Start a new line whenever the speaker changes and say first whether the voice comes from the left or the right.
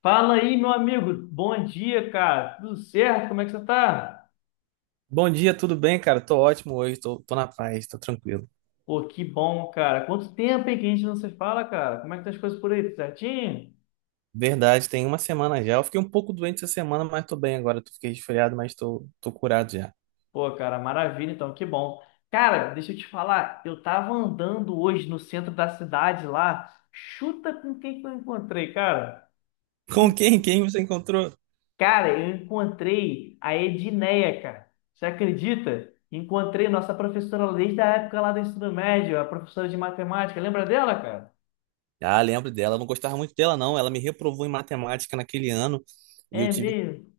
left: Fala aí, meu amigo. Bom dia, cara. Tudo certo? Como é que você tá?
right: Bom dia, tudo bem, cara? Tô ótimo hoje, tô na paz, tô tranquilo.
left: Pô, que bom, cara. Quanto tempo, hein, que a gente não se fala, cara? Como é que tá as coisas por aí? Tudo certinho?
right: Verdade, tem uma semana já. Eu fiquei um pouco doente essa semana, mas tô bem agora. Tô fiquei resfriado, mas tô curado já.
left: Pô, cara, maravilha, então, que bom. Cara, deixa eu te falar. Eu tava andando hoje no centro da cidade lá. Chuta com quem que eu encontrei, cara.
right: Com
left: De
right: quem? Quem você encontrou?
left: cara, eu encontrei a Edneia, cara. Você acredita? Encontrei nossa professora desde a época lá do ensino médio, a professora de matemática. Lembra dela, cara?
right: Ah, lembro dela. Eu não gostava muito dela, não. Ela me reprovou em matemática naquele ano e eu
left: É
right: tive
left: mesmo.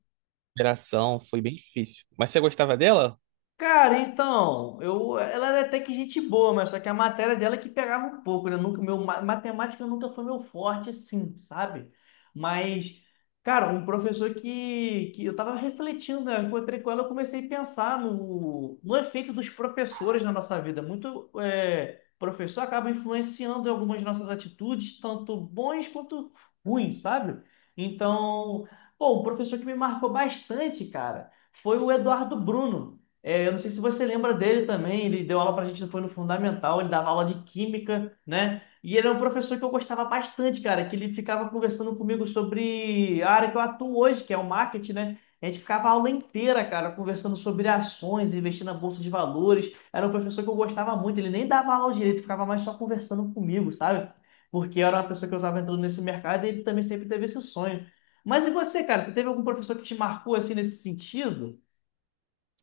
right: recuperação. Foi bem difícil. Mas você gostava dela?
left: Cara, então, eu, ela era até que gente boa, mas só que a matéria dela é que pegava um pouco, né? Nunca, meu, matemática nunca foi meu forte, assim, sabe? Mas, cara, um professor que eu tava refletindo, né? Eu encontrei com ela, eu comecei a pensar no efeito dos professores na nossa vida. Muito professor acaba influenciando em algumas nossas atitudes, tanto bons quanto ruins, sabe? Então, pô, um professor que me marcou bastante, cara, foi o Eduardo Bruno. É, eu não sei se você lembra dele também, ele deu aula pra gente, foi no Fundamental, ele dava aula de Química, né? E ele é um professor que eu gostava bastante, cara, que ele ficava conversando comigo sobre a área que eu atuo hoje, que é o marketing, né? A gente ficava a aula inteira, cara, conversando sobre ações, investir na bolsa de valores. Era um professor que eu gostava muito, ele nem dava aula direito, ficava mais só conversando comigo, sabe? Porque eu era uma pessoa que eu estava entrando nesse mercado e ele também sempre teve esse sonho. Mas e você, cara, você teve algum professor que te marcou assim nesse sentido?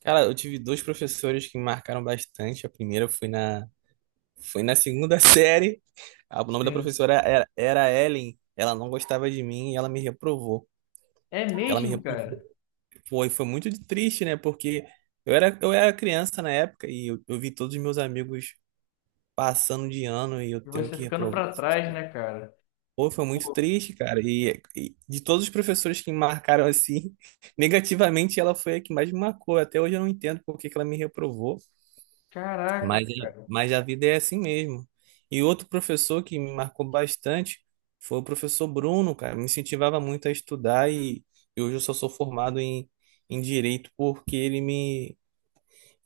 right: Cara, eu tive dois professores que me marcaram bastante. A primeira foi foi na segunda série. Ah, o nome da professora era, era Ellen. Ela não gostava de mim e ela me reprovou.
left: É
right: Ela me
left: mesmo,
right: repulsou.
left: cara?
right: Foi muito de triste, né? Porque eu era criança na época e eu vi todos os meus amigos passando de ano e eu
left: E
right: tendo
left: você
right: que
left: ficando
right: reprovar.
left: pra trás, né, cara?
right: Pô, foi muito
left: Pô,
right: triste, cara. E de todos os professores que me marcaram assim, negativamente, ela foi a que mais me marcou. Até hoje eu não entendo por que que ela me reprovou.
left: caraca,
right: Mas,
left: cara.
right: mas a vida é assim mesmo. E outro professor que me marcou bastante foi o professor Bruno, cara. Me incentivava muito a estudar e hoje eu só sou formado em direito porque ele me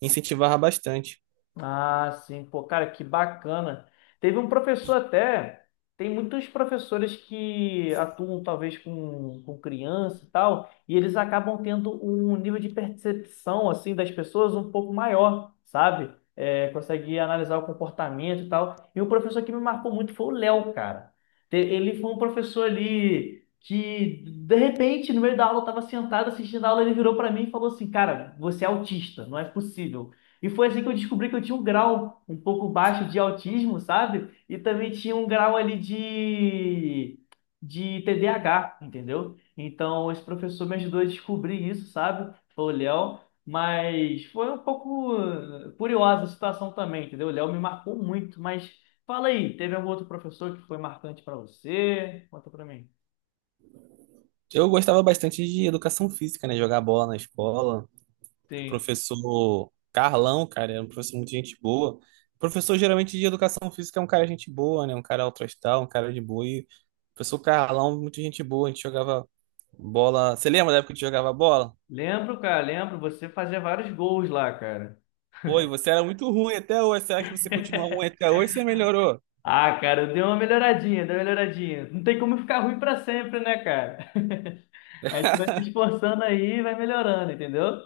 right: incentivava bastante.
left: Ah, sim, pô, cara, que bacana. Teve um professor até, tem muitos professores que atuam talvez com criança e tal, e eles acabam tendo um nível de percepção, assim, das pessoas um pouco maior, sabe? É, consegue analisar o comportamento e tal. E um professor que me marcou muito foi o Léo, cara. Ele foi um professor ali que, de repente, no meio da aula, eu tava sentado assistindo a aula, ele virou para mim e falou assim, cara, você é autista, não é possível. E foi assim que eu descobri que eu tinha um grau um pouco baixo de autismo, sabe? E também tinha um grau ali de TDAH, entendeu? Então, esse professor me ajudou a descobrir isso, sabe? Foi o Léo. Mas foi um pouco curiosa a situação também, entendeu? O Léo me marcou muito. Mas fala aí, teve algum outro professor que foi marcante para você? Conta para mim.
right: Eu gostava bastante de educação física, né? Jogar bola na escola. O
left: Sim.
right: professor Carlão, cara, era um professor muito gente boa. O professor geralmente de educação física é um cara gente boa, né? Um cara altruístal, um cara de boa. E o professor Carlão, muito gente boa. A gente jogava bola. Você lembra da época que a gente jogava bola?
left: Lembro, cara, lembro. Você fazia vários gols lá, cara.
right: Oi, você era muito ruim até hoje. Será que você continua ruim até hoje? Você melhorou?
left: Ah, cara, deu uma melhoradinha, deu uma melhoradinha. Não tem como ficar ruim pra sempre, né, cara? A gente vai se esforçando aí e vai melhorando, entendeu?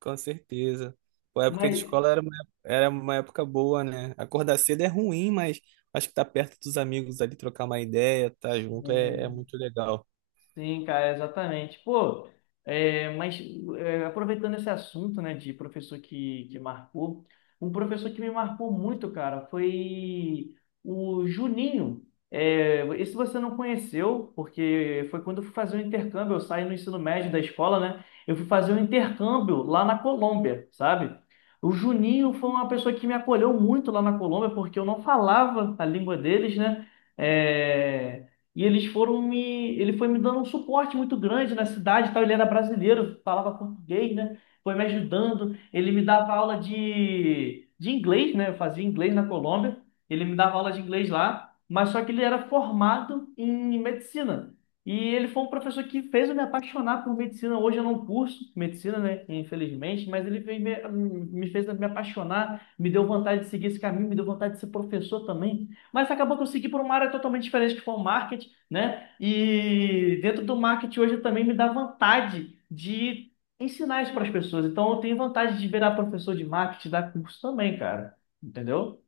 right: Com certeza. Pô, a época de
left: Mas.
right: escola era uma época boa, né? Acordar cedo é ruim, mas acho que tá perto dos amigos ali, trocar uma ideia, tá junto
left: É,
right: é muito legal.
left: sim, cara, exatamente. Pô, mas aproveitando esse assunto, né, de professor que marcou, um professor que me marcou muito, cara, foi o Juninho. É, esse você não conheceu, porque foi quando eu fui fazer o intercâmbio, eu saí no ensino médio da escola, né? Eu fui fazer um intercâmbio lá na Colômbia, sabe? O Juninho foi uma pessoa que me acolheu muito lá na Colômbia, porque eu não falava a língua deles, né? É, e eles foram me. Ele foi me dando um suporte muito grande na cidade, e tal. Ele era brasileiro, falava português, né? Foi me ajudando. Ele me dava aula de inglês, né? Eu fazia inglês na Colômbia. Ele me dava aula de inglês lá, mas só que ele era formado em medicina. E ele foi um professor que fez eu me apaixonar por medicina. Hoje eu não curso medicina, né? Infelizmente, mas ele fez me, me fez me apaixonar, me deu vontade de seguir esse caminho, me deu vontade de ser professor também. Mas acabou que eu segui por uma área totalmente diferente, que foi o marketing, né? E dentro do marketing hoje também me dá vontade de ensinar isso para as pessoas. Então eu tenho vontade de virar professor de marketing, dar curso também, cara. Entendeu?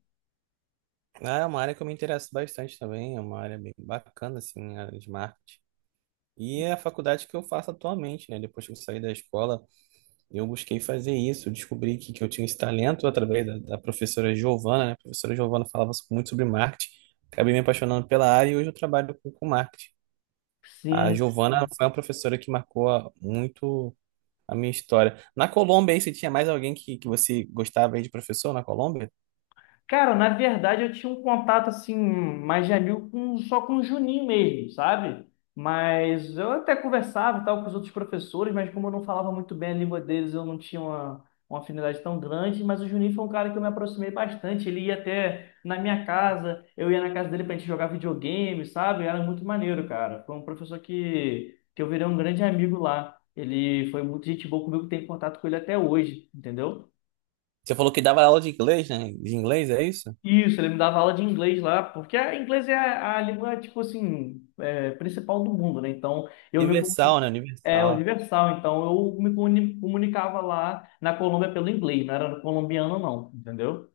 right: É uma área que eu me interesso bastante também, é uma área bem bacana, assim, a área de marketing. E é a faculdade que eu faço atualmente, né? Depois que eu saí da escola, eu busquei fazer isso, eu descobri que eu tinha esse talento através da professora Giovana, né? A professora Giovana falava so, muito sobre marketing, acabei me apaixonando pela área e hoje eu trabalho com marketing. A
left: Sim.
right: Giovana foi uma professora que marcou a- muito a minha história. Na Colômbia, aí, você tinha mais alguém que você gostava aí de professor na Colômbia?
left: Cara, na verdade eu tinha um contato assim, mais de amigo com, só com o Juninho mesmo, sabe? Mas eu até conversava e tal com os outros professores, mas como eu não falava muito bem a língua deles, eu não tinha uma afinidade tão grande. Mas o Juninho foi um cara que eu me aproximei bastante. Ele ia até na minha casa, eu ia na casa dele pra gente jogar videogame, sabe? Era muito maneiro, cara. Foi um professor que eu virei um grande amigo lá. Ele foi muito gente boa comigo, tenho contato com ele até hoje, entendeu?
right: Você falou que dava aula de inglês, né? De inglês, é isso?
left: Isso, ele me dava aula de inglês lá, porque inglês é a língua, tipo assim, principal do mundo, né? Então,
right: Universal, né?
left: é
right: Universal.
left: universal, então eu me comunicava lá na Colômbia pelo inglês, não era colombiano não, entendeu?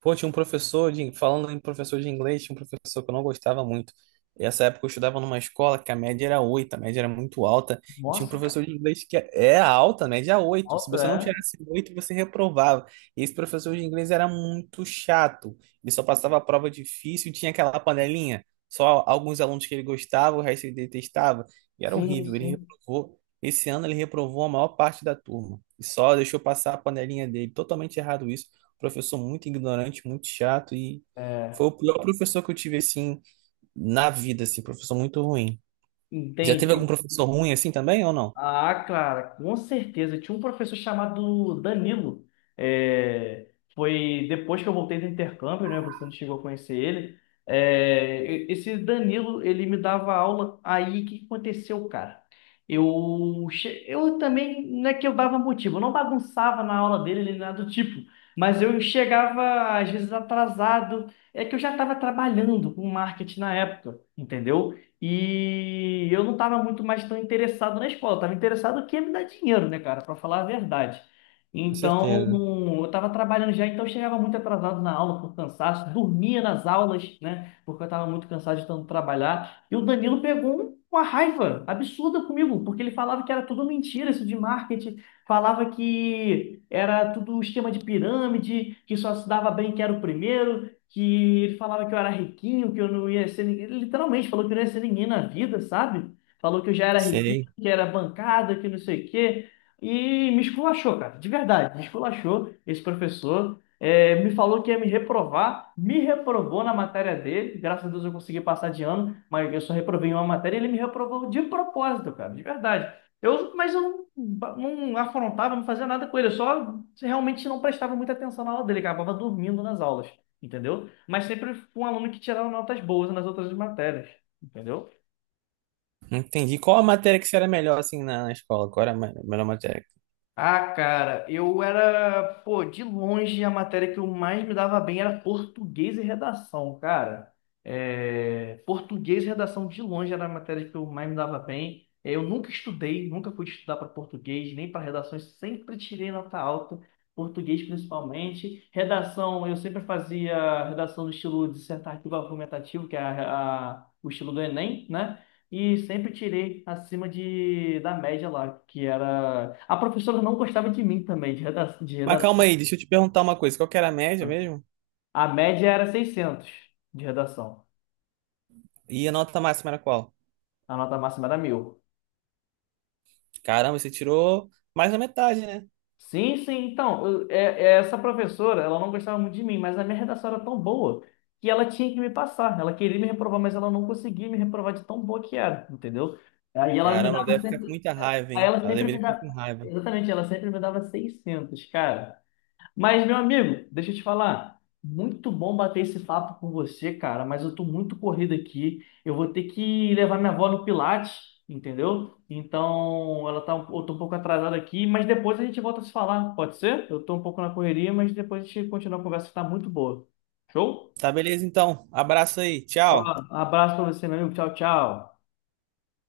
right: Pô, tinha um professor de, falando em professor de inglês, tinha um professor que eu não gostava muito. Essa época eu estudava numa escola que a média era 8, a média era muito alta, e tinha um
left: Nossa, cara,
right: professor de inglês que é alta, a média é 8. Se
left: alta,
right: você não
left: é?
right: tirasse 8 você reprovava. E esse professor de inglês era muito chato. Ele só passava a prova difícil, tinha aquela panelinha, só alguns alunos que ele gostava, o resto ele detestava, e era
left: Sim,
right: horrível. Ele
left: sim,
right: reprovou. Esse ano ele reprovou a maior parte da turma. E só deixou passar a panelinha dele. Totalmente errado isso. Professor muito ignorante, muito chato e
left: é,
right: foi o pior professor que eu tive assim na vida, assim, professor muito ruim. Já teve algum
left: entendi.
right: professor ruim assim também ou não?
left: Ah, cara, com certeza. Tinha um professor chamado Danilo. É, foi depois que eu voltei do intercâmbio, né? Você não chegou a conhecer ele. É, esse Danilo, ele me dava aula. Aí, o que que aconteceu, cara? Eu também, não é que eu dava motivo, eu não bagunçava na aula dele, nem nada do tipo. Mas eu chegava, às vezes, atrasado. É que eu já estava trabalhando com marketing na época, entendeu? E eu não estava muito mais tão interessado na escola, estava interessado que ia me dar dinheiro, né, cara, para falar a verdade.
right: Com
left: Então,
right: certeza.
left: eu estava trabalhando já, então eu chegava muito atrasado na aula por cansaço, dormia nas aulas, né, porque eu estava muito cansado de tanto trabalhar. E o Danilo pegou uma raiva absurda comigo, porque ele falava que era tudo mentira isso de marketing, falava que era tudo esquema de pirâmide, que só se dava bem quem era o primeiro, que ele falava que eu era riquinho, que eu não ia ser ninguém. Ele literalmente falou que eu não ia ser ninguém na vida, sabe? Falou que eu já era riquinho,
right: Sei.
left: que era bancada, que não sei o quê. E me esculachou, cara, de verdade, me esculachou esse professor. É, me falou que ia me reprovar, me reprovou na matéria dele. Graças a Deus eu consegui passar de ano, mas eu só reprovei em uma matéria e ele me reprovou de propósito, cara, de verdade. Eu, mas eu não, não afrontava, não fazia nada com ele, eu só realmente não prestava muita atenção na aula dele, acabava dormindo nas aulas, entendeu? Mas sempre fui um aluno que tirava notas boas nas outras matérias, entendeu?
right: Entendi. Qual a matéria que você era melhor assim na escola? Qual era a me- melhor matéria?
left: Ah, cara, eu era, pô, de longe a matéria que eu mais me dava bem era português e redação, cara. É, português e redação de longe era a matéria que eu mais me dava bem. É, eu nunca estudei, nunca fui estudar para português, nem para redações, sempre tirei nota alta, português principalmente. Redação, eu sempre fazia redação no estilo dissertativo argumentativo, que é o estilo do Enem, né? E sempre tirei acima de, da média lá, que era. A professora não gostava de mim também, de
right: Mas calma
left: redação.
right: aí, deixa eu te perguntar uma coisa. Qual que era a média mesmo?
left: A média era 600 de redação.
right: E a nota máxima era qual?
left: A nota máxima era 1.000.
right: Caramba, você tirou mais da metade, né?
left: Sim, sim. Então, é essa professora, ela não gostava muito de mim, mas a minha redação era tão boa que ela tinha que me passar. Ela queria me reprovar, mas ela não conseguia me reprovar de tão boa que era, entendeu? Aí ela me
right: Caramba, ela
left: dava
right: deve ficar com
left: sempre.
right: muita raiva,
left: Aí
right: hein?
left: ela
right: Ela
left: sempre me
right: deveria ficar
left: dava.
right: com raiva.
left: Exatamente, ela sempre me dava 600, cara. Mas, meu amigo, deixa eu te falar. Muito bom bater esse papo com você, cara, mas eu tô muito corrido aqui. Eu vou ter que levar minha avó no Pilates, entendeu? Então, ela tá, eu tô um pouco atrasada aqui, mas depois a gente volta a se falar, pode ser? Eu tô um pouco na correria, mas depois a gente continua a conversa que tá muito boa. Show?
right: Tá, beleza então. Abraço aí.
left: Ó,
right: Tchau.
left: abraço pra você, meu amigo. Tchau, tchau.